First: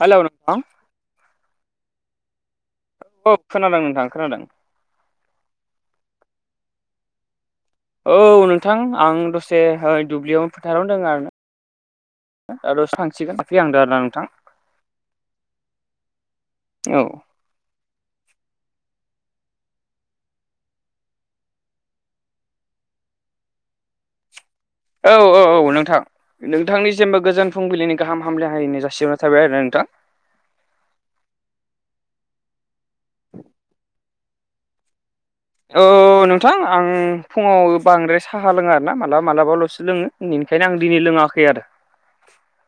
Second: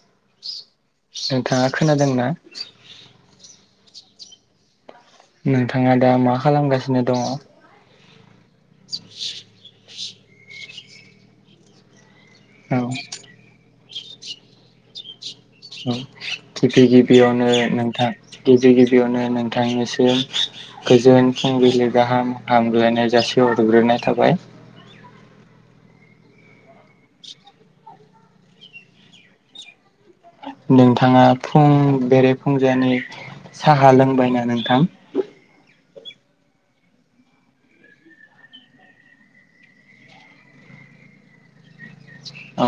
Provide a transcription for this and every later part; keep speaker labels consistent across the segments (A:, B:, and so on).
A: Hello नों
B: नोंथाङा खोनादोंना?
A: औ खोनादों नोंथां खोनादों
B: नोंथाङा दा मा खालामगासिनो दङ
A: औ नोंथां आं दसे ओइ दुब्लियाव फोथारावनो दोङो आरो ना [unintelligible] सो थांसिगोन [unintelligible] नोंथां
B: [unintelligible] गिबि
A: औ
B: गिबियावनो नोंथां गिबि गिबियावनो नोंथांनिसिम गोजोन फुंबिलि गाहाम हामग्लायनाय जासि हरग्रोनाय थाबाय
A: औ औ औ नोंथां नोंथांनिसिमबो गोजोन फुंबिलिनि गाहाम हामलाय हाय [unintelligible] जासिहरनाय थाबाय आरो ना नोंथां
B: नोंथाङा फुं बेरे फुंजानि साहा लोंबायना नोंथां
A: औ नोंथां आं फुङाव बांद्राय साहा लोङा आरोना मालाबा मालाबाल'सो लोङो इनिखायनो आं दिनै लोङाखै आरो
B: औ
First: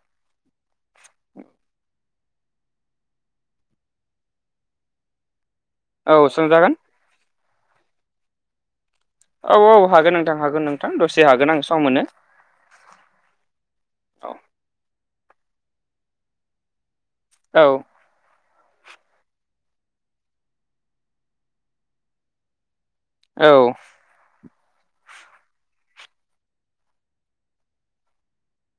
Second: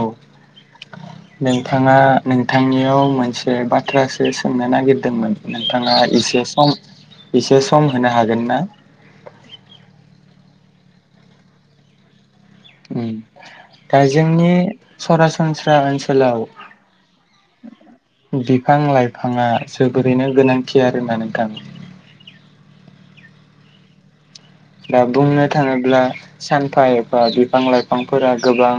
B: नोंथाङा नोंथांनियाव मोनसे बाथ्रासो सोंनो नागिरदोंमोन नोंथाङा
A: औ
B: एसे सम
A: सोंजागोन
B: एसे सम होनो हागोन ना
A: औ औ हागोन नोंथां हागोन नोंथां दसे हागोन आं सम मोनो
B: उ दा जोंनि सरासनस्रा ओनसोलाव
A: औ
B: बिफां लाइफाङा जोबोरैनो गोनांखि आरो ना नोंथां
A: औ
B: दा बुंनो थाङोब्ला सानफा एफा बिफां लाइफांफोरा गोबां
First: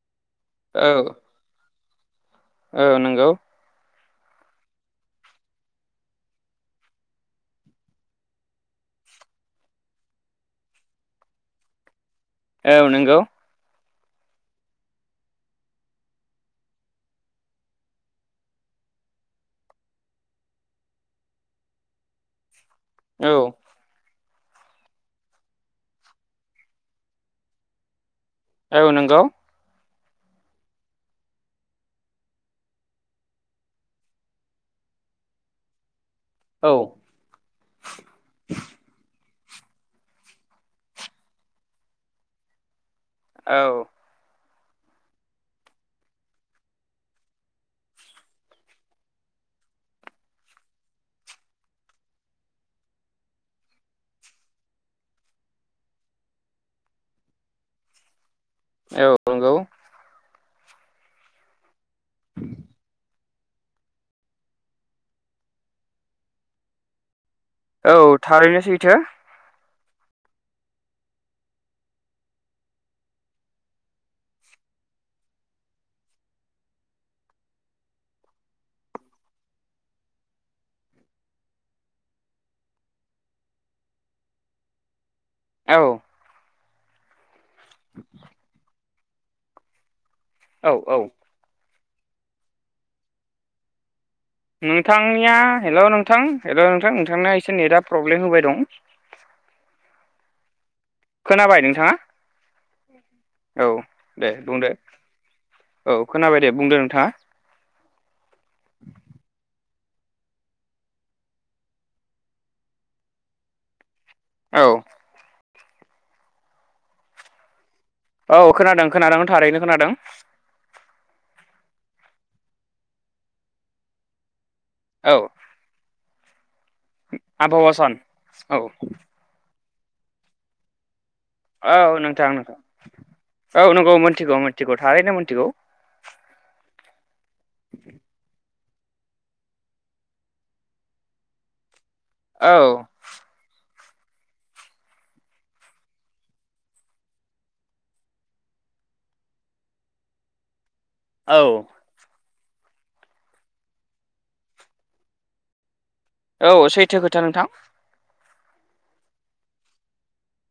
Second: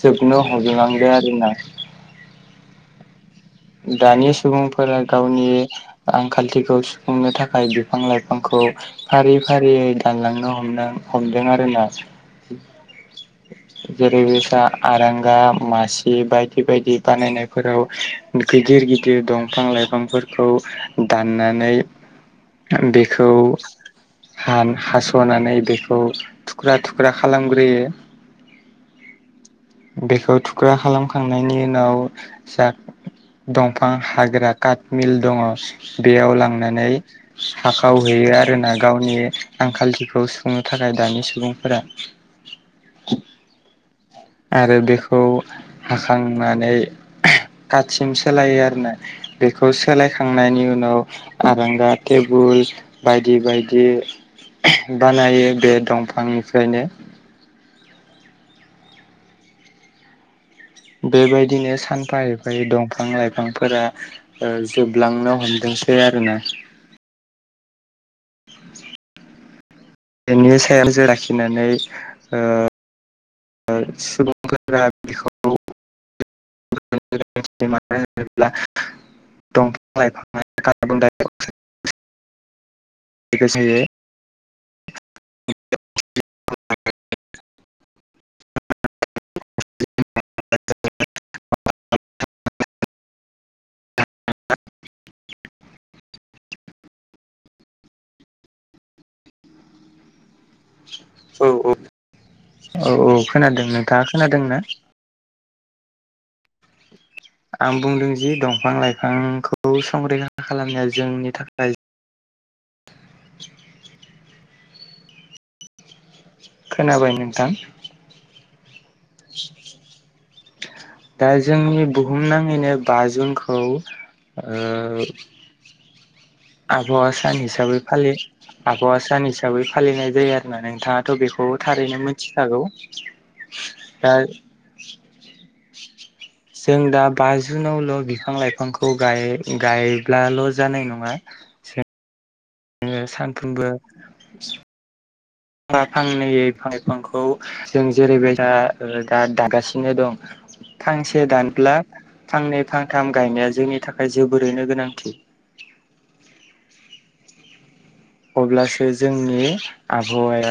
B: जोबनो हबलांदों आरो ना
A: ओ नंगौ
B: दानि सुबुंफोरा गावनि आंखालथिखौ सुफुंनो थाखाय बिफां लाइफांखौ फारि फारियै दानलांनो हमदों हमदों आरोना
A: औ नोंगौ
B: जेरैबायसा आरांगा मासि बायदि बायदि बानायनायफोराव गिदिर गिदिर दंफां-लाइफांफोरखौ दाननानै बेखौ
A: औ
B: हान हास'नानै बेखौ थुख्रा थुख्रा खालामग्रोयो
A: औ नोंगौ
B: बेखौ थुख्रा खालामखांनायनि उनाव जा दंफां हाग्रा काटमिल दङ बेयाव
A: औ
B: लांनानै हाखाव हैयो आरोना गावनि आंखालथिखौ सुफुंनो थाखाय दानि सुबुंफोरा
A: औ
B: आरो बेखौ हाखांनानै खाथिसिम सोलायो आरोना बेखौ सोलायखांनायनि उनाव आरांगा टेबोल बायदि बायदि बानायो बे दंफांनिफ्रायनो
A: औ नंगौ
B: बेबायदिनो सानफा एफायै दंफां लाइफांफोरा ओ जोबलांनो हमदोंसै आरो ना
A: औ थारैनो सैथो
B: बेनि सायाव जो लाखिनानै ओ सुबुंफोरा बेखौ [unintelligible] दंफां लायफां [unintelligible]
A: औ औ औ नोंथांनिया हेल' नोंथां हेल' नोंथां नोंथांनिया एसे नेटआ प्रब्लेम होबाय दं खोनाबाय
B: औ
A: नोंथाङा
B: औ खोनादों
A: औ
B: नोंथाङा
A: दे
B: खोनादोंना
A: बुंदो औ खोनाबाय दे बुंदो नोंथाङा
B: आं बुंदों जि दंफां लाइफांखौ संरैखा खालामनाया जोंनि थाखाय
A: औ
B: खोनाबाय नोंथां
A: औ खोनादों खोनादों थारैनो खोनादों
B: दा जोंनि बुहुम नाङैनो बा जुनखौ ओ
A: औ
B: आबहावा सान
A: आबहावा
B: हिसाबै
A: सान
B: फालि
A: औ
B: आबहावा सान हिसाबै फालिनाय जायो आरोना नोंथाङाथ' बेखौ
A: औ
B: थारैनो
A: नोंथां नोंथां
B: मिथिखागौ
A: औ नंगौ
B: दा
A: मोनथिगौ मोनथिगौ थारैनो मोनथिगौ
B: [unintelligible] जों दा बाजुनावल' बिफां लाइफांखौ गाय गायब्लाल' जानाय नङा [unintelligible]
A: औ
B: जोङो सानफ्रोमबो फांफा फांनैै बिफां लाइफांखौ जों जेरैबायदा दा दागासिनो दं फांसे
A: औ
B: दानब्ला फांनै फांथाम गायनाया जोंनि थाखाय जोबोरैनो गोनांथि
A: औ सैथो खोथा नोंथां
B: अब्लासो जोंनि आबहावाया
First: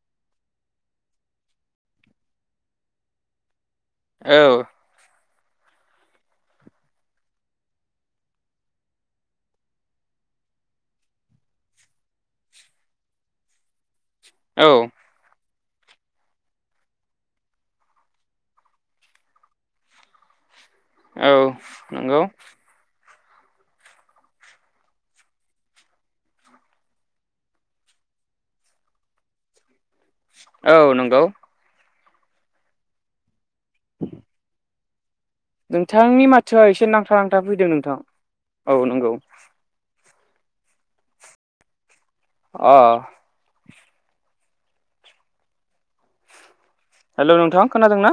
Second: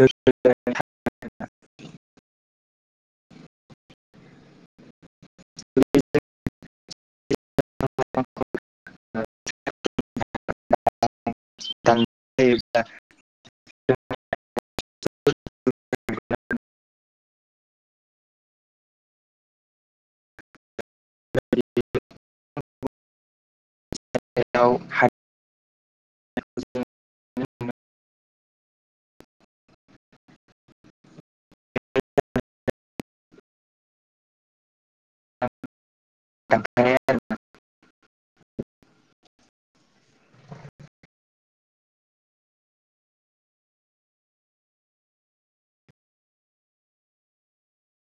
B: गोगो
A: औ
B: [unintelligible] [unintelligible]
A: औ औ नंगौ
B: बेयाव हाय
A: औ नंगौ नोंथांनि माथोआ एसे
B: दानफायनाय
A: नांथा नांथा फैदों नोंथां औ नंगौ अ हेलौ नोंथां खोनादों ना